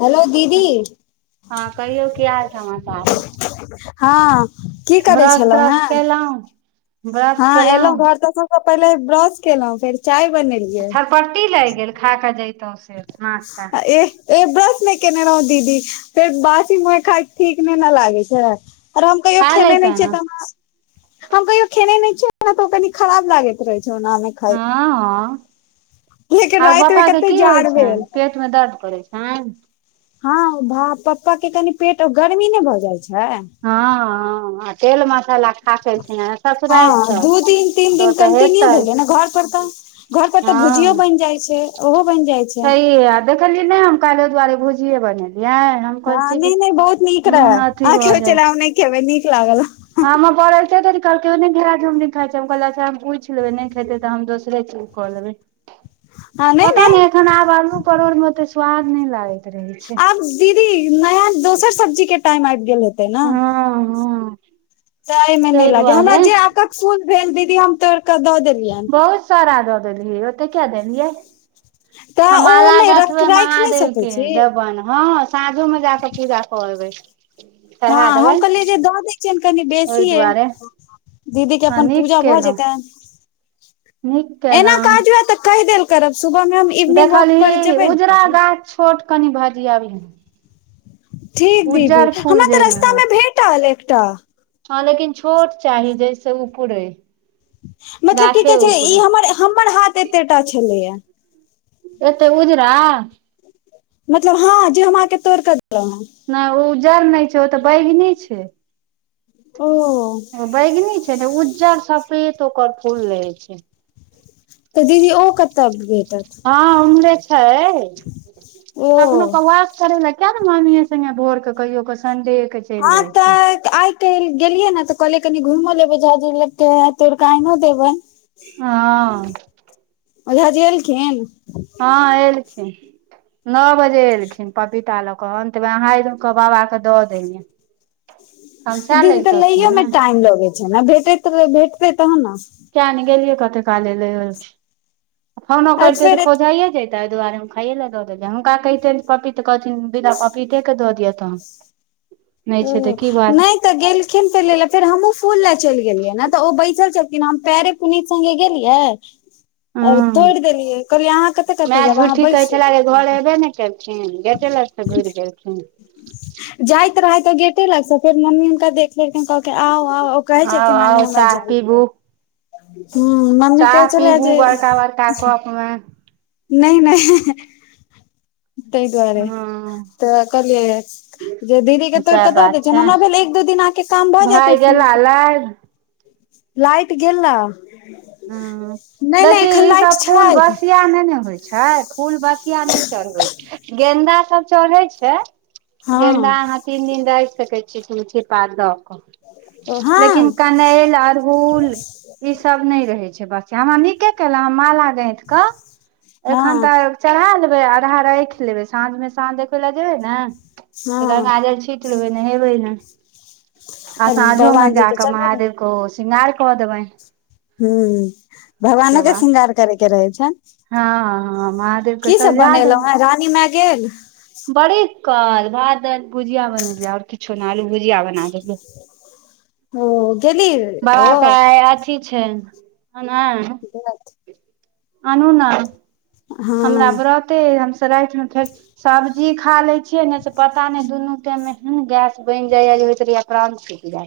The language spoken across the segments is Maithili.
हेलो दीदी हँ कहियो की हाल समाचार हँ की करै ब्रश छलहुँ त्रश हेँ केलहुँ ब्रश हँ एलहुं केलहुँ घर तऽ सबस पहिले ब्रश केलौ फेर चाय बनेलौ छरपट्टी लाग गेल खा कऽ जैतहु आ एह ए ब्रश ने केने रहौ दीदी फेर बासी मुहै खाय ठीक ने न लागे छैय और हम कहियो खा खेने लैते नहि ने छियै तऽ [unintelligible] हम कहियो खेने नहि छियै त ओ कनी खराब लागैत रहे छै ओना मे हँ लेकिन और राति मे पापा के कते की होइ जाड़ छैन भेल पेट मे दर्द करै छैन हँ भ पप्पा के कनि पेट गर्मी ने भऽ जाय छै हँ हँ आ तेल मसाला खा के एलखिन हेँ हँ ससुरारिसँ दू दिन तीन तो दिन तऽ कन्टिन्यू हेतै भेलै ने घर पर तऽ घर पर तऽ भुजियो हँ बनि जाय छै ओहो बनि जाय छै छैहे आ देखलियै नहि हम काल्हि दुआरे भुजिये बनेलियै हम कहै हँ छी जे नहि नहि बहुत नीक रहै मोन अथी आहाँके की होइ छला जे हम नहि खेबै नीक लागल हँ हमर बअर आबै तऽ धरि कहलकेँ हम नै घेरा झुगनी खाय छी अच्छ हम पूछ लेबै नै खैते तऽ दोसरे चीज लेब नहि पता न नहि एखन आब अल्लु परोड़ मे ओे स्वाद नहि लागय छै आब दीदी नया दोसर सब्जी के टाइम आबि गेल हेतै नऽ हँ हँ त एहि मे नहि ताहि लागे हमरा दुआरे जे आकक फूल भेल दीदी हम तोड़ केे दऽ देलियै। बहुत सारा दऽ देलियै ओते किया देलियै तऽ हम ओ माला नहि राखि गाथबै नहि महादेव सकै के छी दबेन हँ। साँझो मे जाके पूजा कऽ एबै हँ चढ़ा हम कहलियै देबनि जे दऽ दै छियनि कनि ओहि बेसियए दुआरे दीदी के हँ अपन नीक पूजा भ केलहुँ जेतैन नीक एना केलहुँ काज रहत त कहि देल करब सुबह मे इवनिंग वॉक पर देखलही जेबै ने उजरा तऽ। गाछ छोट कनि भजीियाबिहन ठीक दीदी फूल हमरा त जाहिमे रास्ता होय मे भेटल एकटा हँ लेकिन छोट चाही जैस ऊपरय मतलब की कहे छै ई हमर हमर हाथ एतेटा छलैया। एते उजरा मतलब हँ जे हम आके तोड़ कऽ देलहुं हें। नहि उ उज्जर नहि छै ओ तऽ बैगनी छै। ओ बैगनी छै ने उज्जर सफेत ओकर फूल रहै छै तऽ दीदी ओ कतऽ भेटत। हँ उम्हरे छै ओ कखनो कौआ। करे ला किया ने माम्मीे संगे भोर कऽ कहियो कऽ संडे केँ चल हँ जाइ छ। तऽ आइ काइल गेलियै न त कहलीय कनि घुमो लेबै झाजी लग तोड़ कऽ आइ नो देबैन हां ओझ जी एलखिन। हँ एलखिन न बजे एलखिन पपीता लक अंत मे अहा एलौ त बाबा के द देलिय दीदी तऽ ने लैयोमे टाइम लगै छै नऽ भेट भेटतै तहन नऽ किया ने गेलियै कते काले ले आलखिन फोनो आ करिते त फेर खौझाये जेथिन ताहि दुआरे हम खाय ल दऽ देलिय हुनका कहिेतिय त कहथिन बीना पपीते के दऽ दिय तहन नहि छै तऽ ओ की बात छै नहि त गेल एलखिन फूल ले ले फेर हमहू फूल लऽ चलि गेलियै नऽ तऽ ओ बैसल छलन हम पैरे पुनीित सगे गेलियै। ह आओर तोड़ि देलियै कहलियै अहाँ कतऽ कतऽ माय जायब अहाँ झुठी बैसू कहैछला जे घर एबे नै केलखिन गेटे लग सँ घुर गेलखिन जाइत रहे तऽ गेटे लगस फेर मम्मी हुनका देखले। आ आ उ कहै छै आउ कि नहि नहि आउ हमरा चाह जाइ पीबू नऽ हू मम्मी चाह कहै छलय पीबू जे बड़का [unintelligible] नहि मय तहि दुआरे हँ तऽ कलिय जे दीदी के तोड़ सएह कऽ दऽ बात द छै ने हमरा भेल एक दू दिन आके काम भऽ जेतऽ भाय ओय फूल गेला सऽ लाइब लाइट गेला ह देखी ईसभ फूल छै बसिया नै ने होइ छै फूल बसिया नहि चढ़बै छै गेन्दा सब चढ़ै छै गेंदा हँ अहाँ तीन दिन रहि सकैत छीियै तुलसी पात दऽ कऽ। हँ लेकिन कनैल अरहुल। ई सब नहि रहे छै बसियाा हमरा नीके केल माला गाथिके एखन हँ तऽ चढ़ा लेबे अढ़ा रायख लेबै साँझ में साँझ देखेब लए जेबै ने त हँ गंगा जल छिट नहेबै नै आ सांझो में भगवान जी के जाक चढ़ेबै महादेव के सिगार क देबैन हू भगवानो के बात श्रृंगार करै के रहै छनि हँ हँ महादेव के की सब सजा दहून बनेलहुं हें रानी मै गेल गेल। बड़ी काल भात दायील भुजिया बनेलियै आओर किछो ने आलू भुजिया बना देलियै ओ गेली ओ बाबाक आय अथी छै [unintelligible] [unintelligible] आनूना हमरा हँ बरते हमसब रातिमे फेर सब्जी खा ले छियै ने से पता नहि दुनू टाइम मे एहन गैस बनि जाया जे होइत रहियै प्रान [unintelligible]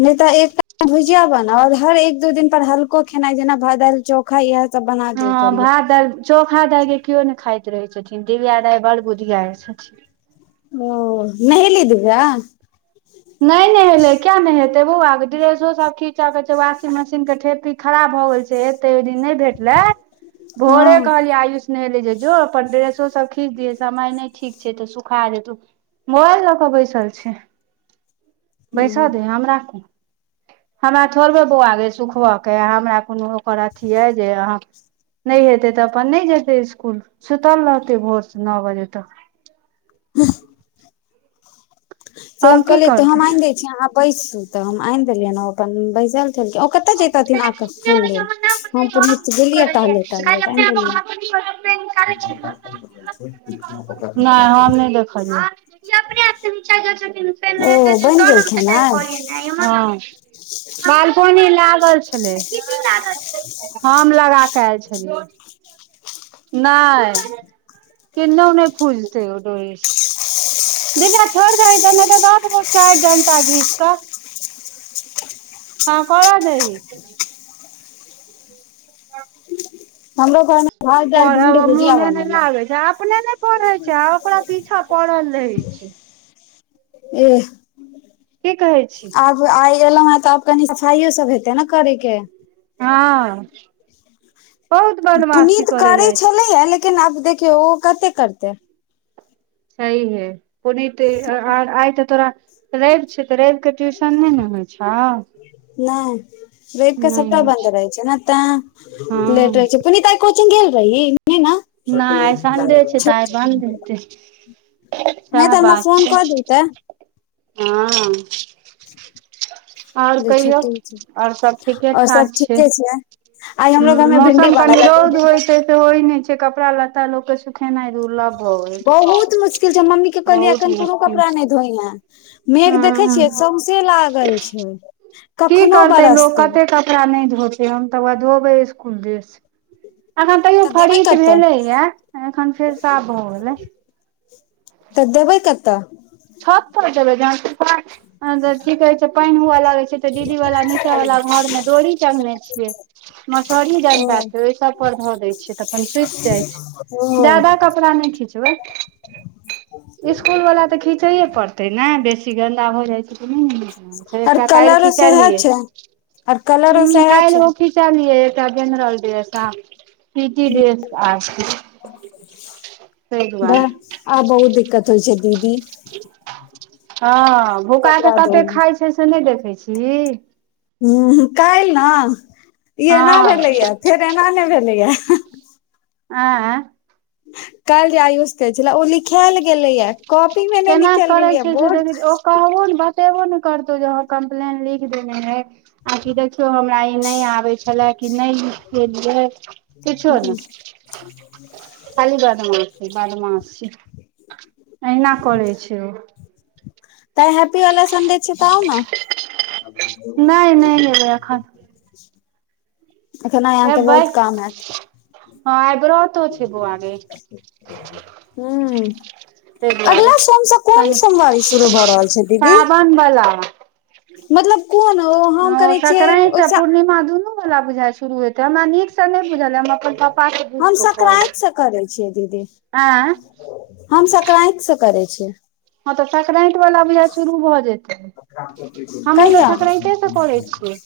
नहि तऽ एक टैम भुजिया बनाउ और हर एक दू दिन पर हल्को खेनाइ जेना भात दालि चौक खइहत सब बना ह देल करियौ भात दायल चोखा दााय गे केओ नऽ खाइत रहै छथिन दिव्य दााय बड़ बुधियार छथिन। ओ नहेली दिवया नहि नहेलै किया नेहेतै बआ ड्रेसो सब खीच के छै वाशिंग मशीन के ठेपी खराब भऽ गेल छै एते ओहि दिन नहि भेटलै भोरे हँ कहलियै आयुष ले जेजो अपन ड्रेसो सब खीच दिय समय नहि ठीक छै तऽ सुखा जेतौ मोबाइल ल क बैसल छै बैसऽ हँ दे हमरा की हमरा थोड़बे बौआ गै सुखब हमरा कोनो ओकर अथी अइ जे अहाँ नहि हेतै तऽ अपन नहि जेते इसकुल सुतल रहतै भोर स न बजे तक ह से आओर हम की कहलियै तऽ करतै हम आनि देै छी अहाँ बैसू तऽ हम आनि देलियैनऽ तऽ अपन बैसल। ओ कतय जय रहथिन आके फूल दे हम पुनिय गेलियै टहलैत टहलैत तऽ आनि देलियै [unintelligible] [unintelligible] [unintelligible] नहि [unintelligible] [unintelligible] हँ ओ बनि गेल खेनाइ बालकोनि लऽ [unintelligible] हम लगा के आयल छलियै। नहि किनौ नहि खुजतै ओ ड्रेस दीजा छोड़ि दहि नहि त द देवो चारि डनटा घीच क [inaudible] [unintelligible] हँ कर दही [unintelligible] हमरो घर मे पढ़ मे मुने नहि लागे छै अपने नै पढ़ै छै आ ओकरा पीछा पढ़ल रहे छै एह कि कहै छी आब आइ एलहुं हें तऽ आब कनी सफाइयो सब हेतै ने करै के हँ बहुत बदमाशी पुनीत करे करै जाइ छै छलैया लेकिन आब देखियौ ओ कते करते छहीए है पुनित आइ त तोरा रवि छ तऽ रविकेऽ ट्यूशन नहि ने होइ छाउ नहि रैव क सबटा बन्द रहै छै ने ते हँ लेटै छै पुनीता कोचिंग गेल रही नई न नहि आइ संडे छै तऽ आइ बंद हेतये नहि सएह तऽ हमरा बात फोन छै कऽ देतै हँ [unintelligible] आओर जे कहियौ छुट्टी छै आओर सब ठीके आओर सब ठाक छै ठीके आइ ह हमरो घरमे भिंडी मौसम कनि बनल ह दू रोध दिन तक होइत छै तऽ होइ नहि छै कपड़ा लत्ता लोकके सु बहुत मुश्किल छै मम्मी के कहलियै बहुत एखन कनो मुश्किल कपड़ा नहि धो मेघ छै देखे ह छियै सौंसे लागल छै की कखनो करतै लोक बरसतै कते कपड़ा नहि धोते हम तऽ व धोबै इसकुल ड्रेस अखन तैयो तऽ देबै फ्रिज कतऽ भेले ये अखन फेर साफ भऽ गेले तऽ देबै कतऽ छत पर जेबै ज की कहे छै पानि हुए लागै छै दीदी वाला नीचा वाला घर मे डोरी चंगने छियै मसहरी ओ डनटा त ओहि सभ पर धऽ दै छियै तऽख सुखि जाइ छै ओ जादा कपड़ा नहि खीचबै इसकुल वला तऽ खीचैए पड़तै ने बेसी गन्दा भ जाइत छै आर एकटा काल्हि कलरो सेहे खिचलियए छै आर कलरो ह सेहे छै काहिलो चलिय एकटा जेनरल ड्रेस ह की की ड्रेस आ बाह दुआरे आ बहुत दिक्कत होइ छै दीदी हँ भूका तऽ कपड़ा कते धोइ मे खाइ छै से नहि देखैत छिही ह काल ने ई एना हँ भेलै या फेर एना नहि भेलै या आ। काल जे आयुष कहै छल ओ लिखायल गेलैय कॉपी मे नहि केना निकल करै गेलै छै से बोर्ड देखै छै ओ कहबो ने बतेबो ने करतौ जह कम्प्लेन लिख देने रहै आ कि देखियौ हमरा ई नहि आबे छलै कि नहि लिखेलियै ह जादा हो [unintelligible] बादमास [inaudible] अहिना। करे छै ओ त हैप्पी वाला संडे छै तउ ने नहि नहि लबै एखन एखन अहाँके ऐबे बहुत हँ आइ बत्त हू ताहि दुआरे अगिला सोमसँ कोन कनि सोमवारी शुरू भऽ रहल छै दीदी सावन बला मतलब कोन ओ हम करै छियै ओहिसँ ला बुझाइ शुरू होेतै हमरा नीक से नहि बुझलै हम अपन पप्पा से बुझि हम कऽ संकराान्त कहबै से करै छियै दीदी आँय हम संक्रान्त से करै छियै हँ तऽ संक्रानति वालला बझा शुरू भऽ जेतै हमहूँ तऽ कहिया संक्रान्तेसँ करै छियै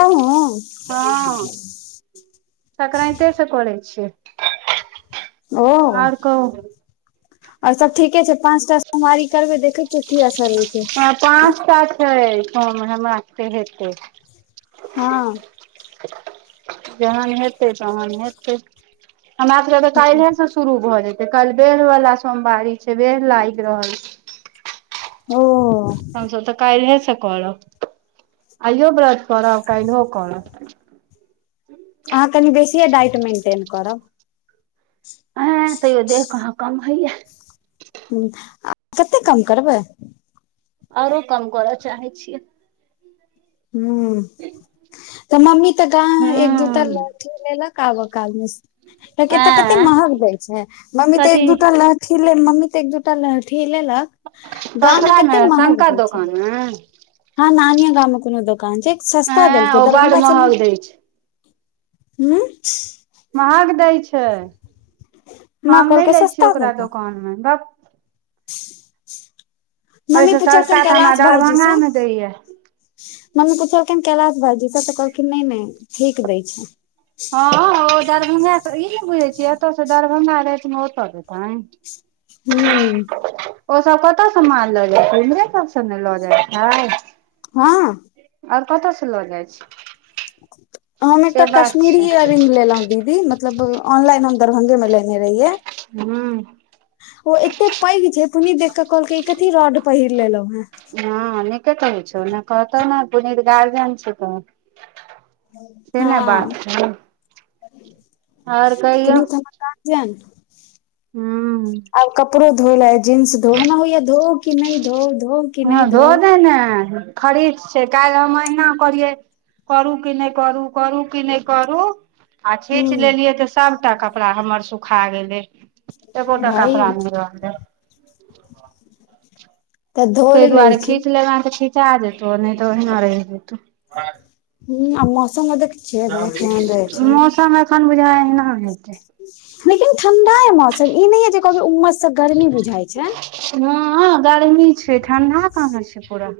आहू [unintelligible] संक्रान्ते से करै छियै ओ आओर कहू आर सब ठीके छै पाँचटा सोमवारी करबे देखे की असर ऐतै। पाँचटा छैठम हमराके हेतै हँ जहन हेतै तहन हेतै हमरा सबके तऽ काले से शुरू भए जेते कल बेड़ वाला सोमवारी छै बेड़ लागि रहल छै ओ हमस तऽ काले से करब आइयो व्रत करब काल्हिहो करब अहाँ कनि बेसियए डाइट मेन्टेन करब आ तैयो देख अहाँ कम हइया ह आ कतेक कम करबै आरो कम करऽ चाहै छियै ह तऽ मम्मी तऽ गा एक दूटार हूँ ल लेलक आब काल मे कियाकि ए कते ऐं महग दय छै मम्मी तऽ एक कथी दूटा ल ठी ले मम्मी तऽ एक दूटा लहठी लेलकऽ गाँम में सकरा मे कत्ते महग शंकर दै छै दोकान मे हँ नानिय गाम कोनो दोकान छै सस्ता एं देलकै ओ बड दरभंगा सबमे महग दै छै हूं महग दै छै माँ हम नै कहलकै लै छियै सस्ता ओकरा देलकै दोकान मे भक मम्मी ओहिसँ पुछैसनि सस्ता तऽ हमरा कैलाश दरभंगा भाईजीसँ मे दैया मम्मी पुछलखिन कैलाश भाईजी स तऽ कहलखिन नै नै ठीक दै छै हँ ओ दरभंगासॅं ई नै बुझै छियै एतयसँ दरभंगा रातिमे ओतऽ जेतैन हूॅं ओ सब कतऽ स माल लऽ जाइ छै हमरे सब स नै लऽ जाइ छै हँ और कतय से लऽ जाइ छै हम से एकटा बात कश्मीरी छै इयर रिंग लेलहुँं दीदी मतलब ऑनलाइन हम दरभंगे मे लेने रहियै हूं ओ एतै पैघ छै पुनी देख कऽ कहलक ई कथी रोड पहिर लेलहु हें हँ नीके कहै छौ कहतौ ने पुनीत गार्जियन छ त छे न बात छै आओर [inaudible] कहियौ पुनित हमर जारजियन हूं आब कपड़ो धो लै जींस धोउ हमरा होइया धोउ कि नहि धोउ धोउ हँ धो दै ने खरीद छै काल्हि हम अहिना करियै करू कि नै करू करू कि नै करू आ छीच हूं लेलियै तऽ सभटा कपड़ा हमर सुखा गेलै एको टा भाई कपड़ा नई रहतै तऽ तै धोइ लै दुआरे छी खींच लेना तऽ खींचा जेतौ नहि तऽ ओहिना रहि जेतौ हूं आ मौसम देखै छियै भाय केहन रहै छै मौसम एखन बुझा एह्ना हेतै लेकिन ठंडा ऐ मौसम ई नहिं जे कहबै उमस से गर्मी बुझाइ छै हऽ गर्मी छै ठण्डा कहाँ छै पूरा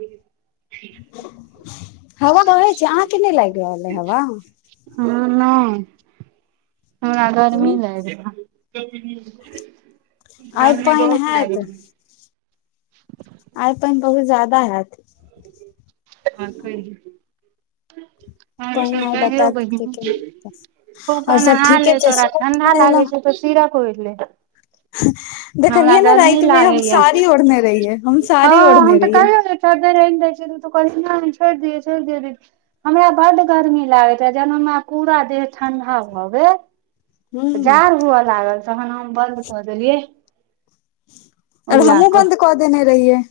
हवा बहै छै अहाँके नै लागि रहल अइ हवा ह नै हमरा गर्मी लाग आइ गरमी पानि बहुत हैत लागै छै आइ पैन बहुत जादा हेत हँ [unintelligible] अच्छा पानि आइ कहियौ बतायत बहिन कि केना हेतै। खूब क और सब नहा ले ठीके छै तोरा ठंडा सुबह लागे एलहुँ छै तऽ सीरक ओईर ले हमरा देखलियै नै गर्मी राति मे हम लागैया साड़ी ओड़ने रहियै हम साड़ी ओड़ने रहियै चदैर आइन दै छै तऽ तू कहलही नै छोड़ि दिय छोड़ द हमरा बड गर्मी लागे रहै जहन हमरा पूरा देह ठंडा भ गेल ह जाड़ हुअ लागल तहन हम बन्द कऽ देलियै आर हमहुँ बन्द कऽ देने रहियै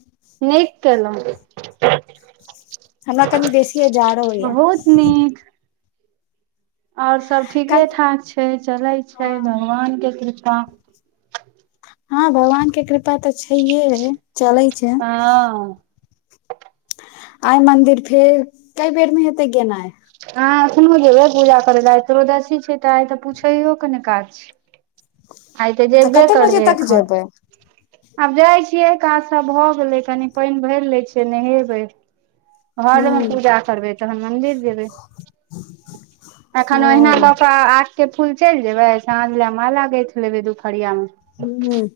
नीक केलैं हमरा कनि बेसीये जाड़ो होइया नीक आओर सब ठीके हँ ठाक छै चलै छै भगवान के कृपा हँ भगवान के कृपा तऽ छैे हे चले छै हँ आइ मन्दिर फेर कई बेेरमे हेतै गेनाय आई एखनो जेयबै पूजा करे लै आय तिरोदसि छै त आइ तऽ पूछयो के ने काज आइ तऽ जेबे कते बजे करबै तक एखन जेबै आब जाइ छियै काज सब भ‌ गेलै कनी पानि भरि लै छियै नेहेबै घर मे हूँ पूजा करबै तखन मंदिर जेबै एखन ओहिना ओ कऽ कऽ आठ के फूल चलि जेबै साँझ ले माला गइथ लेबै दोपहरिया मे हूँ